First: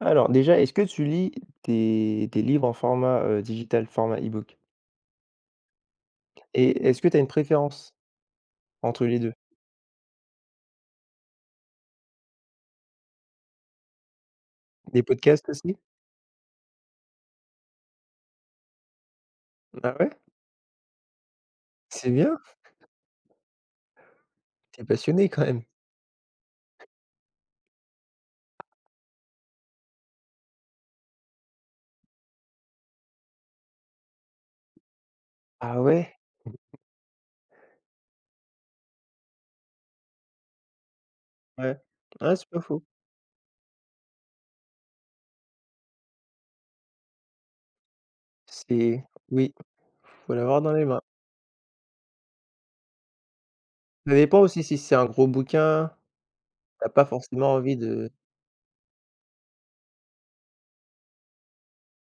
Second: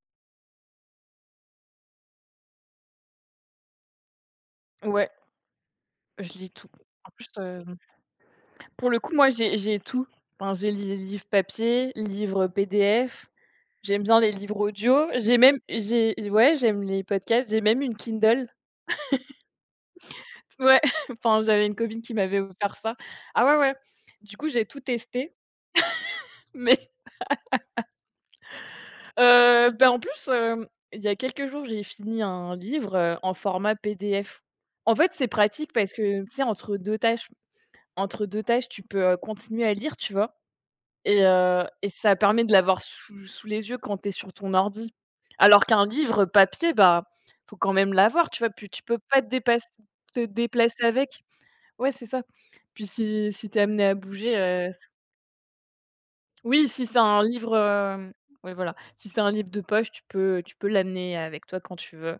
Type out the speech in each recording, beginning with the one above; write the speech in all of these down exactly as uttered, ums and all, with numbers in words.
Alors déjà, est-ce que tu lis des des livres en format, heu, digital, format e-book? Ouais, je lis tout. Et est-ce que En tu as une plus, hem, préférence pour le entre coup, les moi, deux. j'ai j'ai tout. Enfin, j'ai les livres papier, livres P D F, j'aime bien les livres Des audio, j'ai podcasts même aussi? j'ai ouais, j'aime les podcasts, j'ai même une Kindle. Ah ouais? Ouais, enfin, j'avais une copine C'est qui m'avait bien. offert ça. Ah ouais, ouais. Du coup, j'ai tout T'es passionné testé, quand même. mais, heu, bah, en plus, hem, il y a quelques jours, j'ai fini un livre, heu, en format P D F. En fait, c'est pratique Ah parce ouais? que, tu sais, entre deux tâches entre deux tâches, tu peux, heu, continuer à lire, tu vois? Et heu Ouais. et ça Ah, permet c'est de pas l'avoir faux. sous sous les yeux quand tu es sur ton ordi. Alors qu'un livre papier, bah, faut quand même l'avoir, tu vois? Puis tu peux C'est pas te Oui, dépasse te faut l'avoir dans déplacer les mains. avec. Ouais, c'est ça. Puis si si tu es amené à Ça bouger, dépend aussi heu si c'est un gros bouquin. oui, si T'as c'est pas un forcément livre, envie hem de, ouais, voilà, si c'est un livre de poche, tu peux tu peux l'amener avec toi quand tu veux.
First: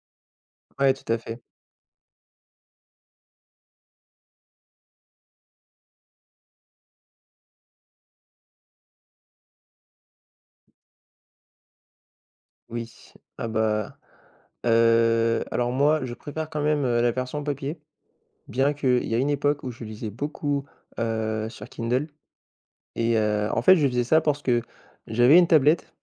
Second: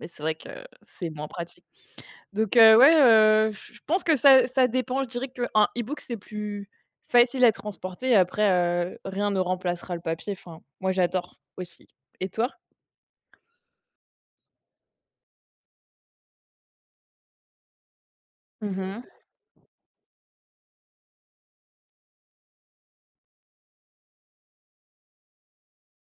Mais c'est vrai que ouais, c'est tout à moins fait. pratique. Donc heu, ouais, heu, je je pense que ça ça dépend. Je dirais qu'un e-book, c'est plus facile à transporter. Après, heu, rien ne remplacera le papier. Enfin, moi, j'adore aussi. Et toi? Oui. Ah bah, heu, alors moi, je préfère quand même, heu, la version papier, bien Mmh. qu'il y a une époque où je lisais beaucoup, heu, sur Kindle. Et heu, en fait, je faisais ça parce que j'avais une tablette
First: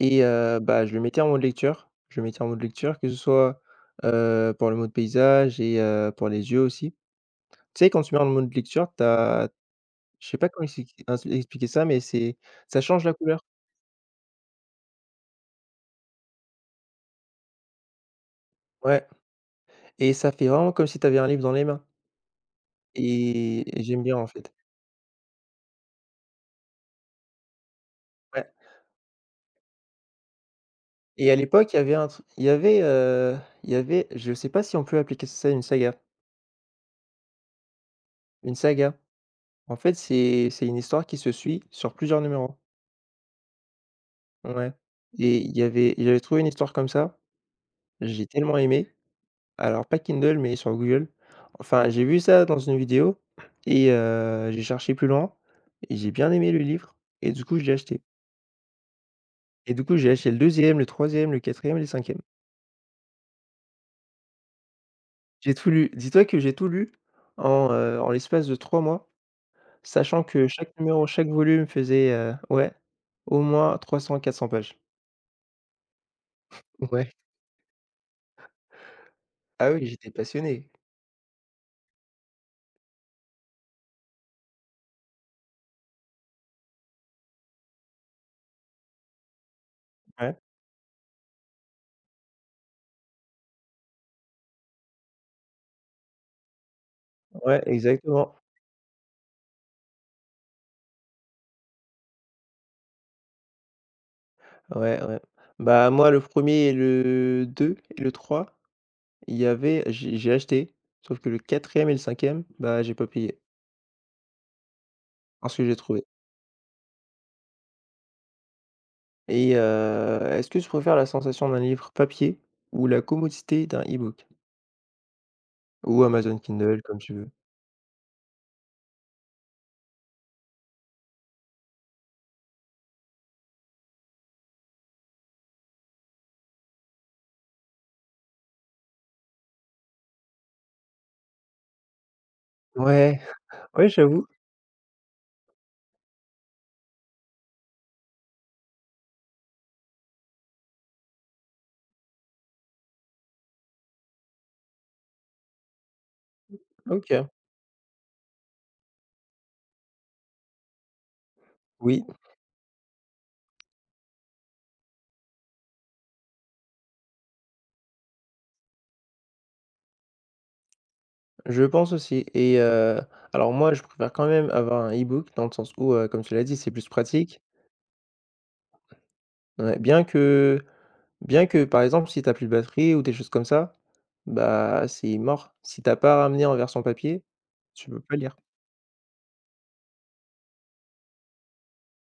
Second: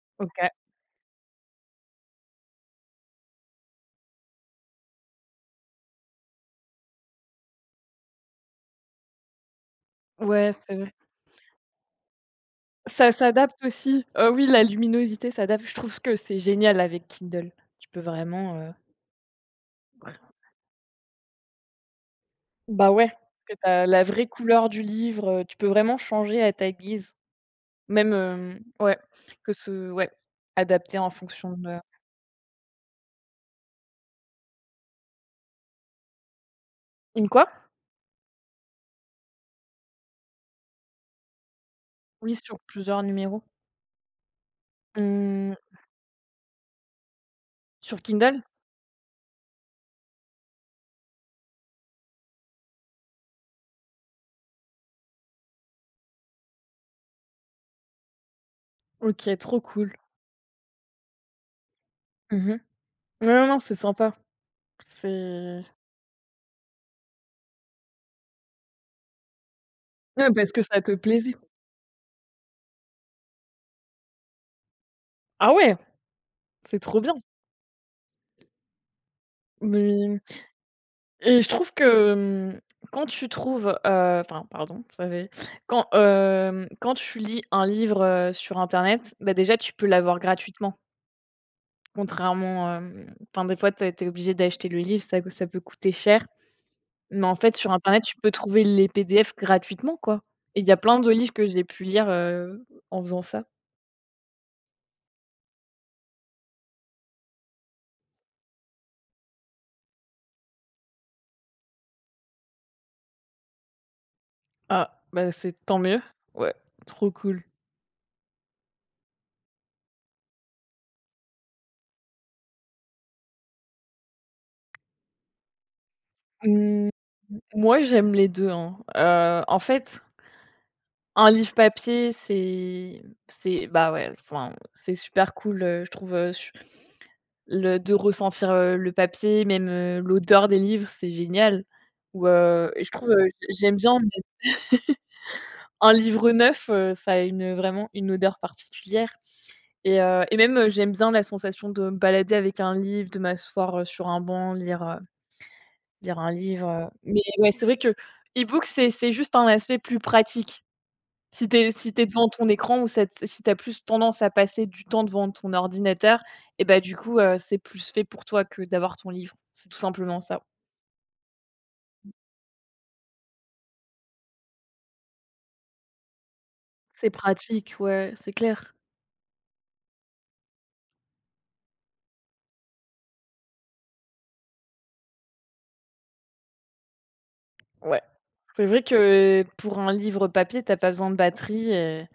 et OK. heu, bah, je le mettais en mode lecture. Je le mettais en mode lecture, que ce soit, heu, pour le mode paysage et heu, pour les yeux aussi. Tu sais, quand tu mets en mode lecture, t'as, je sais pas Ouais, comment c'est vrai. expliquer ins expliquer ça, mais c'est ça change Ça la couleur. s'adapte aussi. Heu, oui, la luminosité s'adapte. Je trouve que c'est génial avec Kindle. Tu peux vraiment, heu Ouais et ça fait vraiment comme si tu avais un livre dans les mains bah, ouais, parce que et et tu la j'aime bien, vraie en fait. couleur du livre, heu, tu peux vraiment changer à ta guise. Même, Ouais hem, ouais, que ce ouais, adapté en et à fonction l'époque, il de. y avait un tru il y avait, heu, il y avait, je sais pas si on peut appliquer ça à une saga. Une quoi? Une saga, en fait, c'est c'est une histoire qui se suit sur plusieurs Oui, numéros. sur plusieurs numéros. Ouais et Mmh, il y avait j'avais trouvé une histoire comme ça, sur j'ai Kindle? tellement aimé. Alors pas Kindle, mais sur Google. Enfin, j'ai vu ça dans une vidéo et heu, j'ai cherché plus loin et j'ai bien aimé le livre et du coup, je l'ai acheté OK, trop et du cool. coup, j'ai acheté le deuxième, le troisième, le quatrième et le cinquième. Mmh mh. Ouais, non, non, c'est sympa. J'ai C'est, tout lu. Dis-toi que j'ai tout lu en, heu, en l'espace de trois mois, sachant ouais, que parce que chaque ça te numéro, chaque plaisait. volume faisait, heu, ouais, au moins trois cents, quatre cents pages. Ah ouais, c'est trop Ouais. bien. Ah oui, j'étais Mais passionné. et je trouve que, mmh, quand tu trouves, heu enfin, pardon, ça fait quand, hem, quand tu lis un livre, heu, sur internet, bah, déjà, tu peux l'avoir Ouais, gratuitement. Contrairement, hem enfin, des fois, tu es tu es obligé d'acheter le livre, ça ça peut coûter cher. Mais en fait, ouais, sur internet, tu peux exactement. trouver les P D F gratuitement, quoi, et il y a plein de livres que j'ai pu lire, heu, en faisant ça. Ouais, ouais. Bah, moi, le premier et le deux et le trois, il y avait j'ai j'ai acheté, sauf que le quatrième et le cinquième, bah, j'ai pas payé, Ah, bah, c'est parce que j'ai tant mieux. trouvé. Ouais, trop cool. Et heu, est-ce que tu préfères la sensation d'un livre papier ou la commodité d'un e-book? Ou Amazon Kindle, Mmh, comme tu veux. moi, j'aime les deux hein. Heu, en fait, un livre papier, c'est c'est bah, ouais, enfin, c'est super cool, heu, je trouve, heu, ch le de ressentir, heu, le papier, même, heu, l'odeur des livres, c'est génial. Ou heu et je trouve, Ouais, heu, j j'aime ouais, bien. j'avoue. Un livre neuf, heu, ça a une, heu, vraiment une odeur particulière. Et heu et même, heu, j'aime bien la sensation de me balader avec un livre, de m'asseoir, heu, sur un banc, lire, heu, lire un livre, heu, mais OK. ouais, c'est vrai que e-book, c'est c'est juste un aspect plus pratique. Si tu es si tu Oui, es devant ton écran ou ça t si tu as plus tendance à passer du temps devant ton ordinateur et bah, du coup, heu, c'est plus fait pour toi que d'avoir ton livre. C'est tout simplement ça. je pense aussi et heu, alors moi, je préfère quand même avoir un e-book dans le sens où, heu, comme tu l'as dit, c'est plus C'est pratique. pratique, ouais, c'est clair. Ouais, bien que Bien que, par exemple, si t'as plus de batterie ou des choses comme ça, bah, c'est mort. Si t'as as pas ramené en version papier, tu peux Ouais. pas lire. C'est vrai que pour un livre papier, tu as pas besoin de batterie. et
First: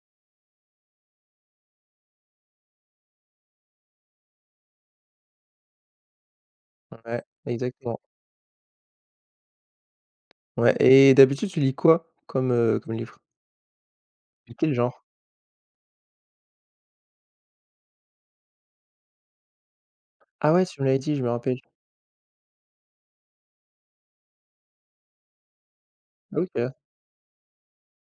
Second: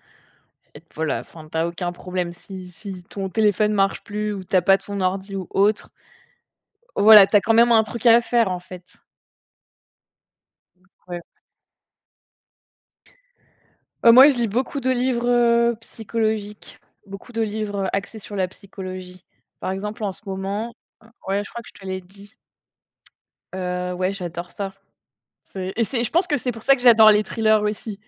Et voilà, enfin, t'as aucun problème. Si si ton téléphone marche plus ou t'as pas ton ordi ou autre, Ouais, voilà, t'as quand même un exactement. truc à faire, en fait. Ouais et Ouais. d'habitude, tu lis quoi comme, heu, comme livre? Heu, moi, je lis De quel beaucoup de genre? livres, heu, psychologiques, beaucoup de livres, heu, axés sur la psychologie. Par exemple, en ce Ah ouais, moment. tu me l'avais heu, dit, je me ouais, je rappelle. crois que je te l'ai dit, heu, ouais, j'adore ça. C'est et c'est je pense que c'est pour OK, ça que j'adore les thrillers aussi,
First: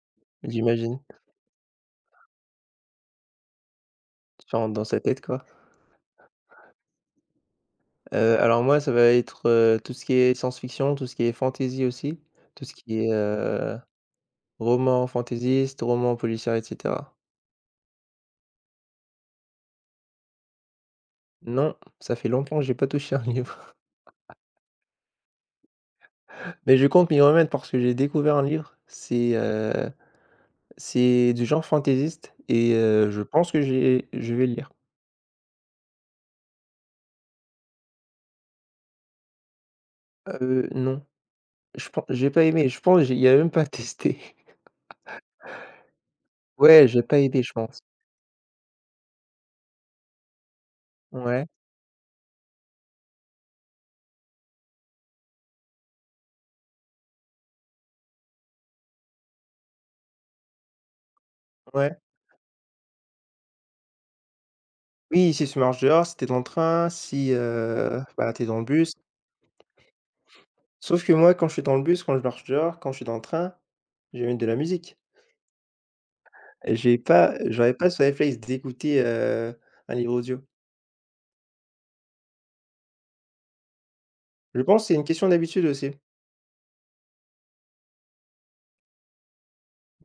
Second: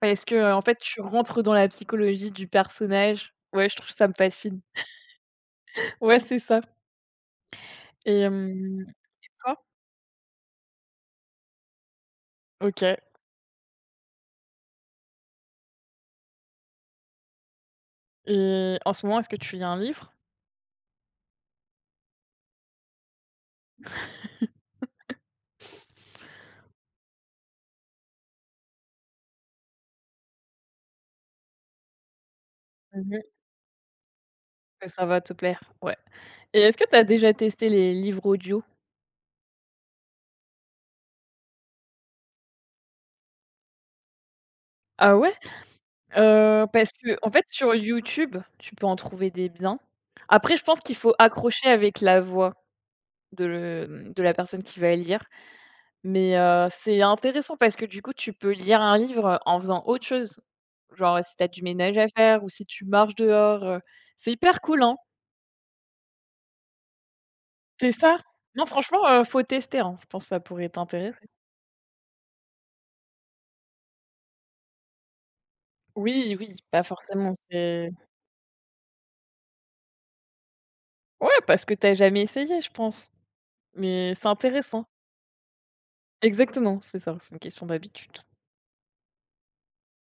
parce que, heu, en fait, tu j'imagine. rentres dans la psychologie du personnage. Ouais, je trouve ça me Tu fascine. rentres dans sa tête, quoi. Ouais, c'est ça. Et Heu, alors moi, hem, ça va être, toi? heu, tout ce qui est science-fiction, tout ce qui est fantasy aussi, tout ce OK. qui est, heu, roman fantaisiste, roman policier et cetera. Et en ce moment, est-ce que tu lis un livre? Non, ça fait longtemps que j'ai pas touché un livre. Mais je compte m'y remettre parce que j'ai découvert un livre, c'est, heu, c'est du genre fantaisiste et Mmh heu, je mh, pense que j'ai je vais lire. que ça va te plaire. Ouais, et est-ce que tu as déjà testé les livres audio? Heu, non, je pense j'ai pas aimé, je pense j'ai il y a même pas testé. Ah ouais? Heu, Ouais, Parce j'ai pas qu'en aimé, fait, je sur pense. YouTube, tu peux en trouver des biens. Après, je pense qu'il faut Ouais, accrocher avec la voix de le de la personne qui va lire, mais heu, c'est intéressant parce que, du coup, tu peux lire un livre en faisant autre chose. Genre, si tu as du ménage ouais. à faire ou si tu marches dehors, heu, c'est hyper cool, hein? Oui, si tu marches dehors, si t'es dans le train, si, C'est heu, ça? bah, t'es dans Non, le bus. franchement, heu, faut tester, hein. Je pense que ça pourrait Sauf que t'intéresser. moi, quand je suis dans le bus, quand je marche dehors, quand je suis dans le train, je vais mettre de la musique. Oui, oui, pas J'ai forcément. pas j'aurais c'est pas ce réflexe d'écouter, heu, un livre audio. Ouais, parce que t'as jamais essayé, je pense, mais c'est Je pense intéressant. que c'est une question d'habitude aussi. Exactement, c'est ça, c'est une question d'habitude.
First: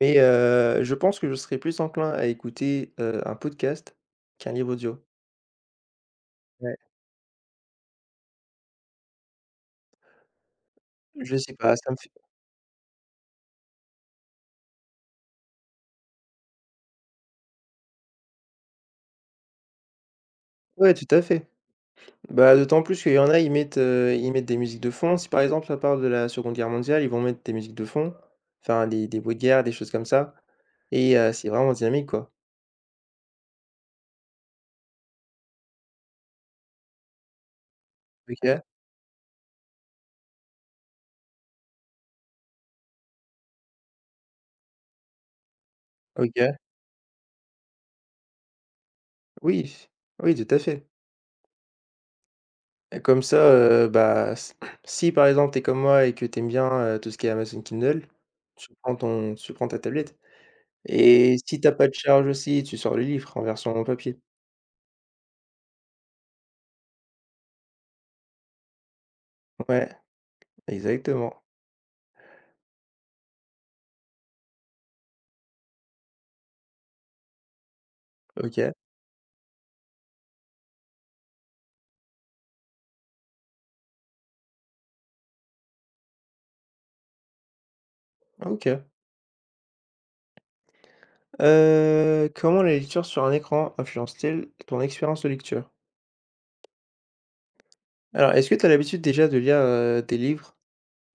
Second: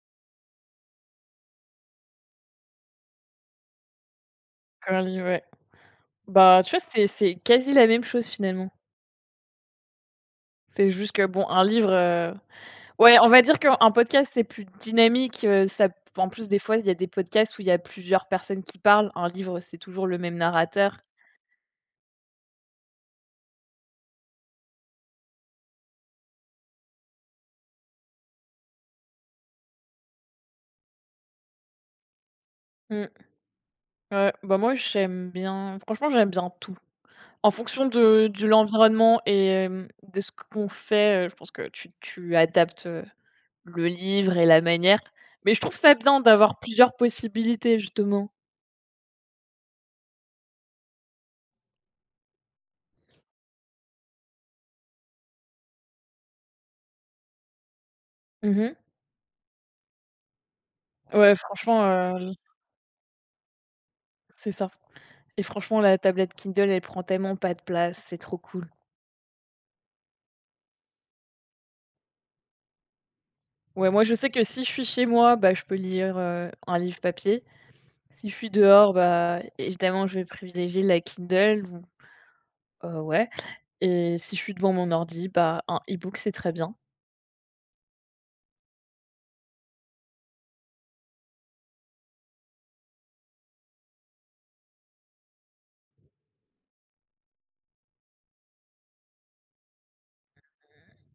Mais heu, je pense que je serais plus enclin à écouter, heu, un podcast qu'un livre audio. Qu'un livre, ouais. Bah, tu Ouais, vois, c'est c'est quasi la même chose, finalement. C'est juste que, je bon, sais un pas, livre, ça me fait, heu ouais, on va dire qu'un podcast, c'est plus dynamique, heu, ça. En plus, des fois, il y a des podcasts où il y a plusieurs personnes qui parlent. Un livre, c'est toujours le même ouais, narrateur. tout à fait. Bah, d'autant plus qu'il y en a, ils mettent, heu, ils mettent des musiques de fond. Si par exemple ça parle de la Seconde Guerre mondiale, ils vont mettre des musiques de fond, enfin des des bruits de guerre, des choses comme ça et heu, c'est vraiment dynamique, quoi. Mmh, ouais, bah, moi, j'aime bien franchement, j'aime bien tout. En fonction de de OK, l'environnement et hem, de ce qu'on fait, heu, je pense que tu tu adaptes, heu, le livre et la manière. Mais je trouve ça bien OK, d'avoir plusieurs possibilités justement. oui, oui, tout à fait. Et comme ça, heu, bah, s si par exemple t'es comme moi et que t'aimes bien, heu, tout ce qui est Amazon Kindle, tu Mmh. prends ton tu prends ta tablette. Ouais, Et si tu as franchement, pas de charge heu, aussi, tu sors le livre en version papier. c'est ça. Et franchement, la tablette Kindle, elle prend tellement pas de place, c'est trop cool. Ouais, exactement. Ouais, moi, je sais que si je suis chez moi, bah, je peux lire, heu, un livre papier. Si je suis OK, dehors, bah, évidemment, je vais privilégier la Kindle ou heu, ouais. Et si je suis devant mon ordi, bah, un e-book, c'est très bien. OK. Heu, comment la lecture sur un écran influence-t-elle ton expérience de lecture? Alors, est-ce que tu as l'habitude déjà de lire, heu, des livres,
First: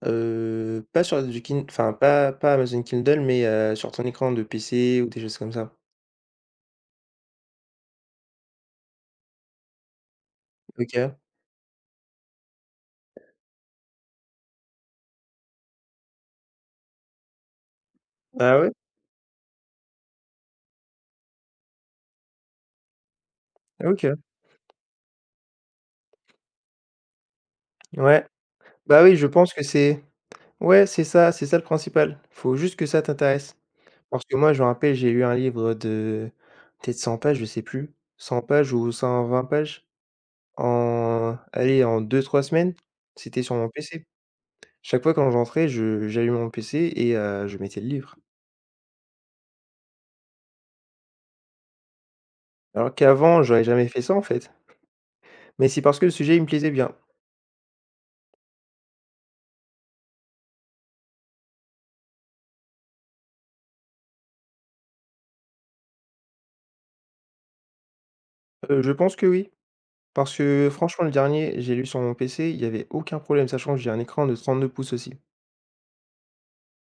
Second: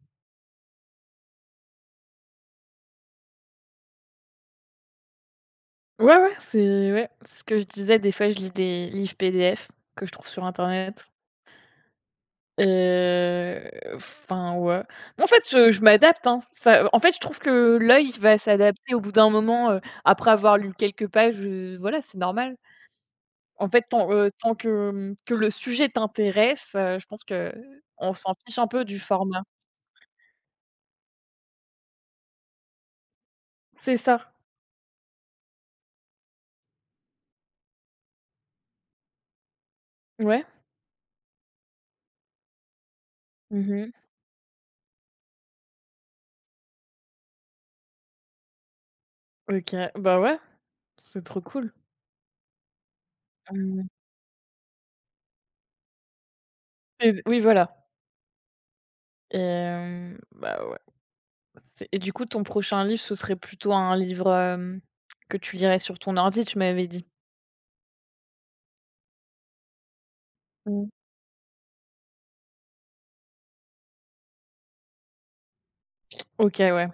heu, pas sur du kin enfin pas pas Amazon Kindle, mais heu, sur ton écran de P C ou des choses comme ça? Ouais, ouais, c'est ouais, c'est ce que je disais, des fois, je lis des livres P D F que je trouve sur internet, OK. heu, enfin, ouais. En fait, je je m'adapte, hein. Ça en fait, je trouve que l'œil va Ah ouais? s'adapter au bout d'un moment, heu, après avoir lu quelques pages, heu, voilà, c'est normal. En fait, tant, OK. heu, tant que, mmh, que le sujet t'intéresse, heu, je pense que on Ouais. s'en fiche un peu du Bah oui, je format. pense que c'est, ouais, c'est ça, c'est ça le principal. Faut juste que ça t'intéresse. C'est Parce ça. que moi, je me rappelle, j'ai eu un livre de peut-être cent pages, je sais plus, cent pages ou cent vingt pages Ouais. en, allez, en deux trois semaines. C'était sur mon Mmh. P C. Chaque fois quand je rentrais, je j'allumais mon P C et heu, je mettais le livre. OK. Bah, ouais, c'est trop cool. Alors qu'avant, j'aurais Mmh, jamais fait ça, en fait. Mais c'est parce que le sujet, il me plaisait bien. et oui, voilà. Et hem, bah, ouais. Et du coup, ton prochain livre, ce serait plutôt un livre, hem, que tu lirais sur ton ordi, tu m'avais dit? Heu, je pense que oui. Parce que Mmh. franchement, le dernier, j'ai lu sur mon P C, il y avait aucun problème, sachant que j'ai un écran de trente deux pouces aussi. OK, ouais.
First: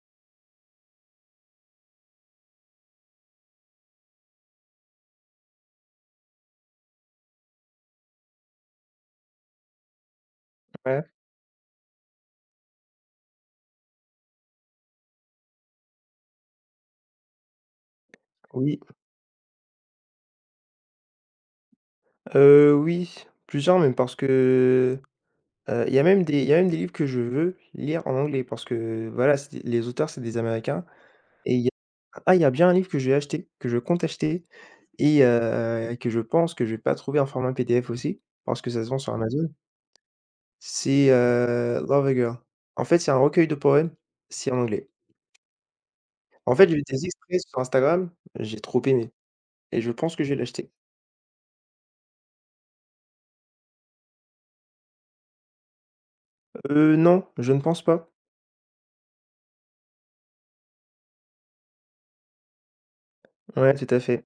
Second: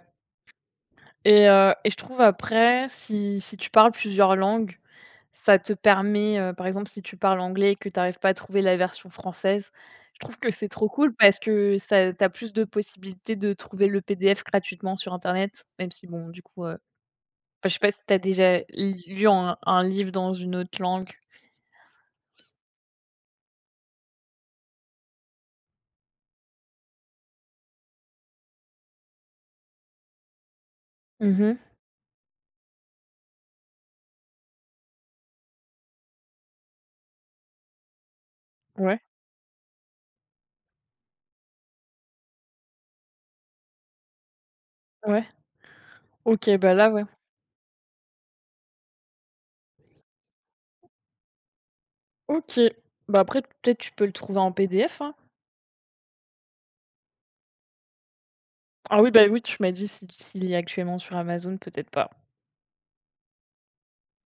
et heu Et je trouve, après, si si tu parles plusieurs langues, ça te permet, heu, par exemple, si tu parles anglais et que tu arrives pas à trouver la version française, je trouve que c'est trop Ouais. cool parce que ça tu plus de possibilités de trouver le P D F gratuitement sur internet, même si bon, du coup, heu, enfin, je sais pas si tu as déjà Oui, li lu un un livre dans une autre langue? heu, oui, plusieurs même parce que, heu, il y a même des il y a même des livres que je veux lire en anglais parce que voilà, c'est des les auteurs, c'est des américains et Mhm. il y a ah, il y a bien un livre que j'ai acheté, que je compte acheter et heu, que je pense que je vais pas trouver en format P D F aussi, parce que ça se vend Ouais, sur Amazon. C'est, heu, Love a Girl. En fait, c'est un recueil de poèmes, c'est en anglais. ouais. OK, En fait, j'ai bah, vu là, ouais. des extraits sur Instagram, j'ai trop aimé. Et je pense que je vais l'acheter. OK. Bah, après, peut-être tu peux le trouver en P D F, hein? Heu, non, je ne pense pas. Ah oui, bah, oui, tu m'as dit si s'il est actuellement sur Amazon, peut-être pas. Ouais, tout à fait.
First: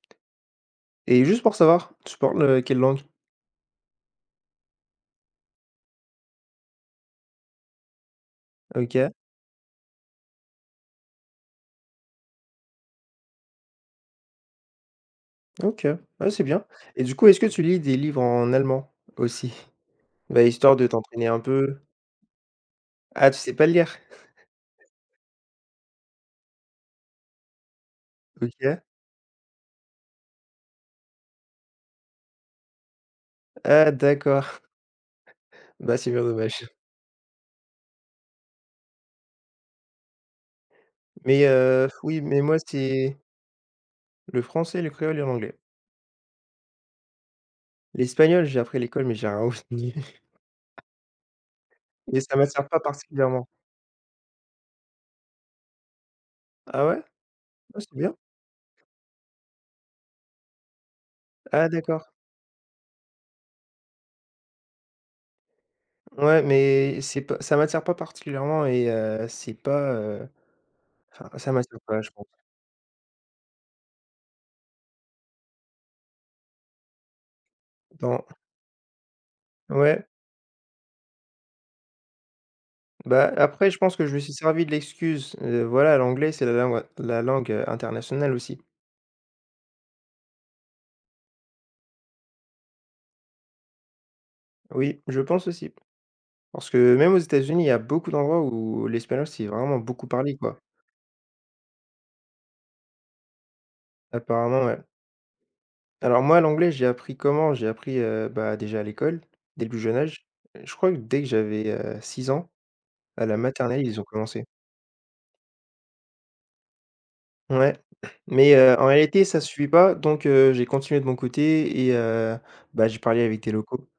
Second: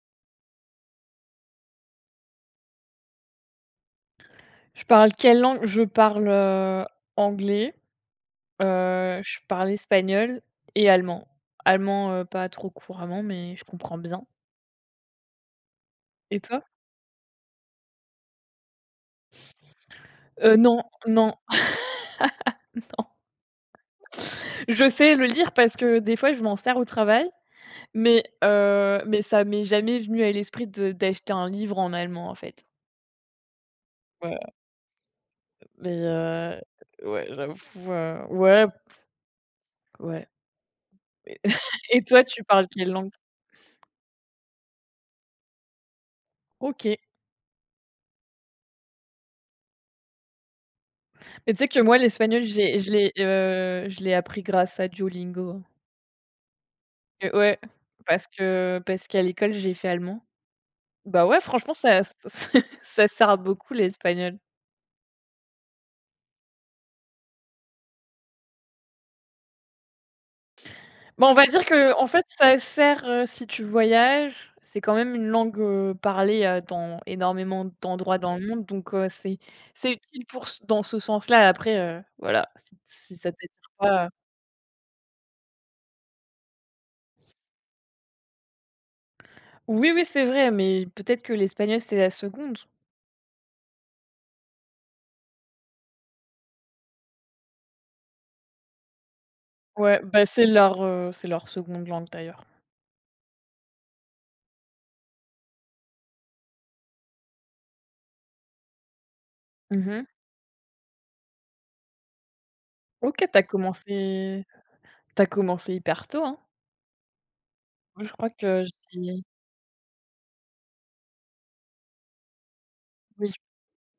Et juste pour savoir, tu parles, heu, quelle langue? Je parle quelle langue? Je parle, heu, anglais, OK, heu, je parle espagnol et allemand. Allemand, heu, pas trop couramment, mais je comprends bien. OK. Ouais, Et c'est toi? bien. Et du coup, est-ce que tu lis des livres en allemand aussi? Bah, Heu, histoire Non, de t'entraîner non. un peu. Ah, tu sais pas le lire? Je sais le lire parce que des fois, je m'en sers au travail, mais OK. heu, mais ça m'est jamais venu à l'esprit de d'acheter un livre en allemand, en fait. Ah Ouais, d'accord. mais Bah, c'est bien heu, dommage. ouais, j'avoue, heu, ouais, ouais. Mais, heu, Et oui, toi, mais tu moi, parles quelle langue? c'est le français, le créole et l'anglais. OK. L'espagnol, j'ai appris à l'école, mais j'ai rien retenu Mais tu sais que moi, et ça l'espagnol, m'attire j'ai pas je l'ai, particulièrement. heu, je l'ai appris grâce à Duolingo. Ah ouais? Et ouais, Ah, c'est bien. parce que parce qu'à l'école, j'ai fait allemand. Bah, ouais, Ah franchement, ça d'accord. ça sert à beaucoup l'espagnol. Ouais, mais c'est pas, ça m'attire pas particulièrement et heu, c'est pas, heu, Bon, enfin, on va ça dire m'attire que, pas, en je fait, pense. ça sert, heu, si tu voyages. C'est quand même une langue, heu, parlée, heu, dans énormément d'endroits Dans dans le monde, donc heu, c'est c'est Ouais, utile pour ce dans ce sens-là. Après, heu, voilà, si si ça bah, t'attire après je pense pas que euh. je me suis servi de l'excuse, heu, voilà, l'anglais, c'est la langue la langue, heu, internationale aussi. Oui, oui, c'est vrai, mais peut-être que l'espagnol, c'est la seconde. Oui, je pense aussi. Parce que même aux États-Unis, il y a beaucoup d'endroits où l'espagnol, c'est vraiment Ouais, beaucoup bah, parlé, c'est quoi. leur, heu, c'est leur seconde langue d'ailleurs. Apparemment, ouais. Alors moi, l'anglais, j'ai appris comment? J'ai appris, heu, bah, déjà à l'école, dès le plus jeune Mmh. âge. Je crois que dès que j'avais, six ans, OK, à la t'as maternelle, ils ont commencé commencé. t'as commencé hyper tôt, hein? Ouais, Moi, je crois mais que heu, en j'ai réalité, ça suffit pas donc heu, j'ai continué de mon côté et heu, bah, j'ai parlé oui, avec des locaux.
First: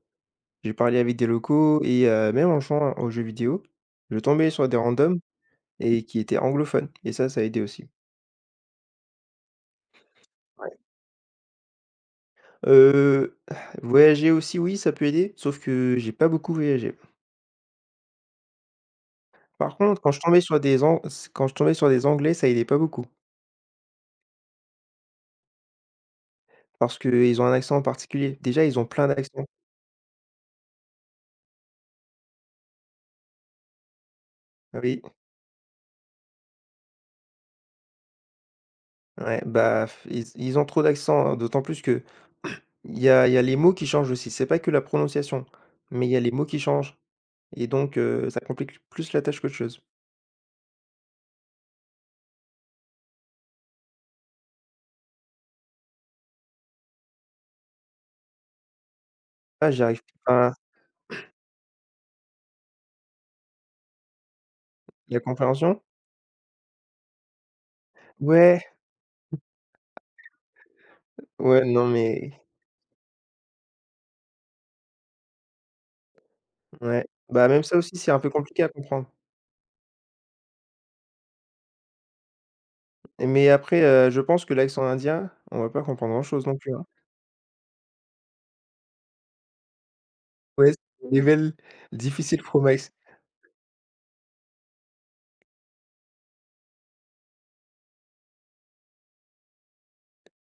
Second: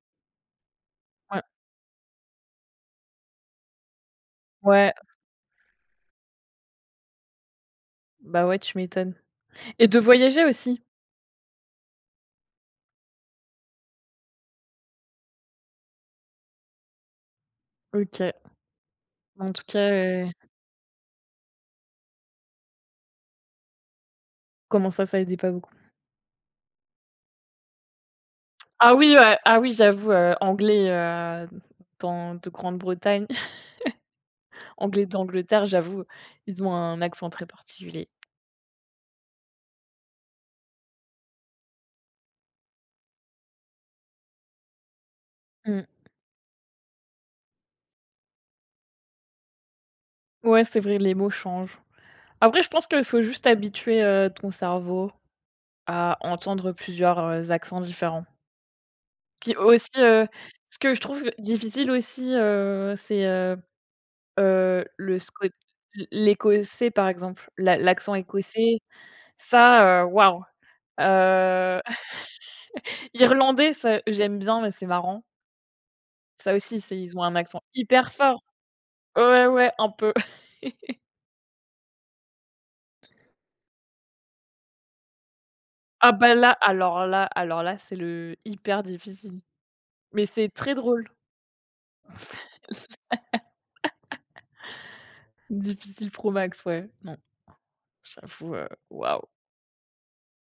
J'ai parlé avec des ouais, locaux et heu, même en jouant aux jeux vidéo, je tombais sur des ouais, randoms et qui étaient anglophones et ça, ça a aidé aussi. bah, ouais, tu m'étonnes. Et de voyager Ouais. aussi? Heu, voyager aussi, oui, ça peut aider, sauf que j'ai pas beaucoup voyagé. OK. En tout Par cas, contre, quand je heu, tombais sur des An quand je tombais sur des Anglais, ça aidait pas beaucoup comment ça, ça aidait pas beaucoup? parce qu'ils ont un accent particulier. Déjà, ils ont Ah plein oui, ouais, d'accents. ah oui, j'avoue, heu, anglais, heu, dans de Grande-Bretagne, Oui, anglais d'Angleterre, j'avoue, ils ont un accent très particulier. ouais, bah, f- ils ils ont trop d'accents, hein, d'autant plus que Il y a il y a les mots qui changent aussi, c'est pas que la prononciation, Mmh. mais il y a les mots qui changent et donc heu, ça complique plus la tâche qu'autre chose. Ouais, c'est vrai, les mots changent. Après, je pense qu'il faut juste habituer, heu, ton cerveau. À entendre plusieurs, heu, accents différents. Puis Ah, j'y aussi, arrive heu, pas. ce que je trouve difficile aussi, heu, c'est, heu heu, le La sco compréhension? l'écossais, par exemple, l'a l'accent Ouais, écossais, ça, heu, waouh! ouais, Heu, non, mais irlandais, ça, j'aime bien, mais c'est marrant. Ça aussi, c'est ouais, ils ont un bah, accent même ça aussi, c'est hyper un peu fort. compliqué à comprendre. Ouais, ouais, un peu. Mais après, heu, je pense que l'accent indien, on va pas Ah comprendre bah grand-chose là, non plus, hein. alors là alors là, c'est le hyper difficile, mais c'est Ouais, très c'est drôle. un level difficile pro Max. Difficile pro max, ouais. Non, j'avoue, heu, waouh!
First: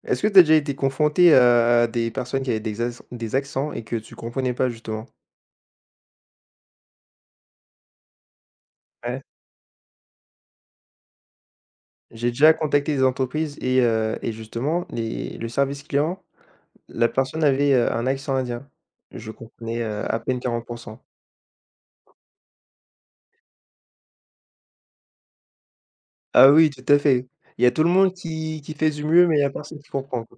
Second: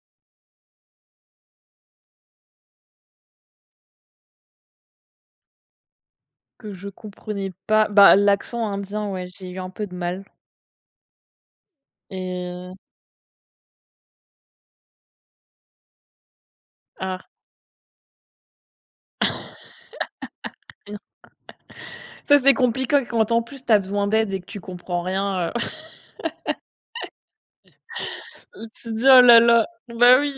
Est-ce que tu as déjà été confronté à des personnes qui avaient des acc des accents et que tu comprenais pas justement? Que je comprenais pas. Bah, l'accent indien, Ouais. ouais, j'ai eu un peu de mal. J'ai déjà Et contacté des entreprises et heu et justement les le service client, la ah, personne avait, heu, un accent indien. Je comprenais, heu, à peine quarante. mmh, ça, c'est compliqué quand en plus tu as besoin d'aide et que tu comprends rien, heu, Ah oui, tout à fait. Il y a tout le monde qui qui tu te fait du dis: «Oh mieux, mais là il y a là», personne qui bah, comprend. oui.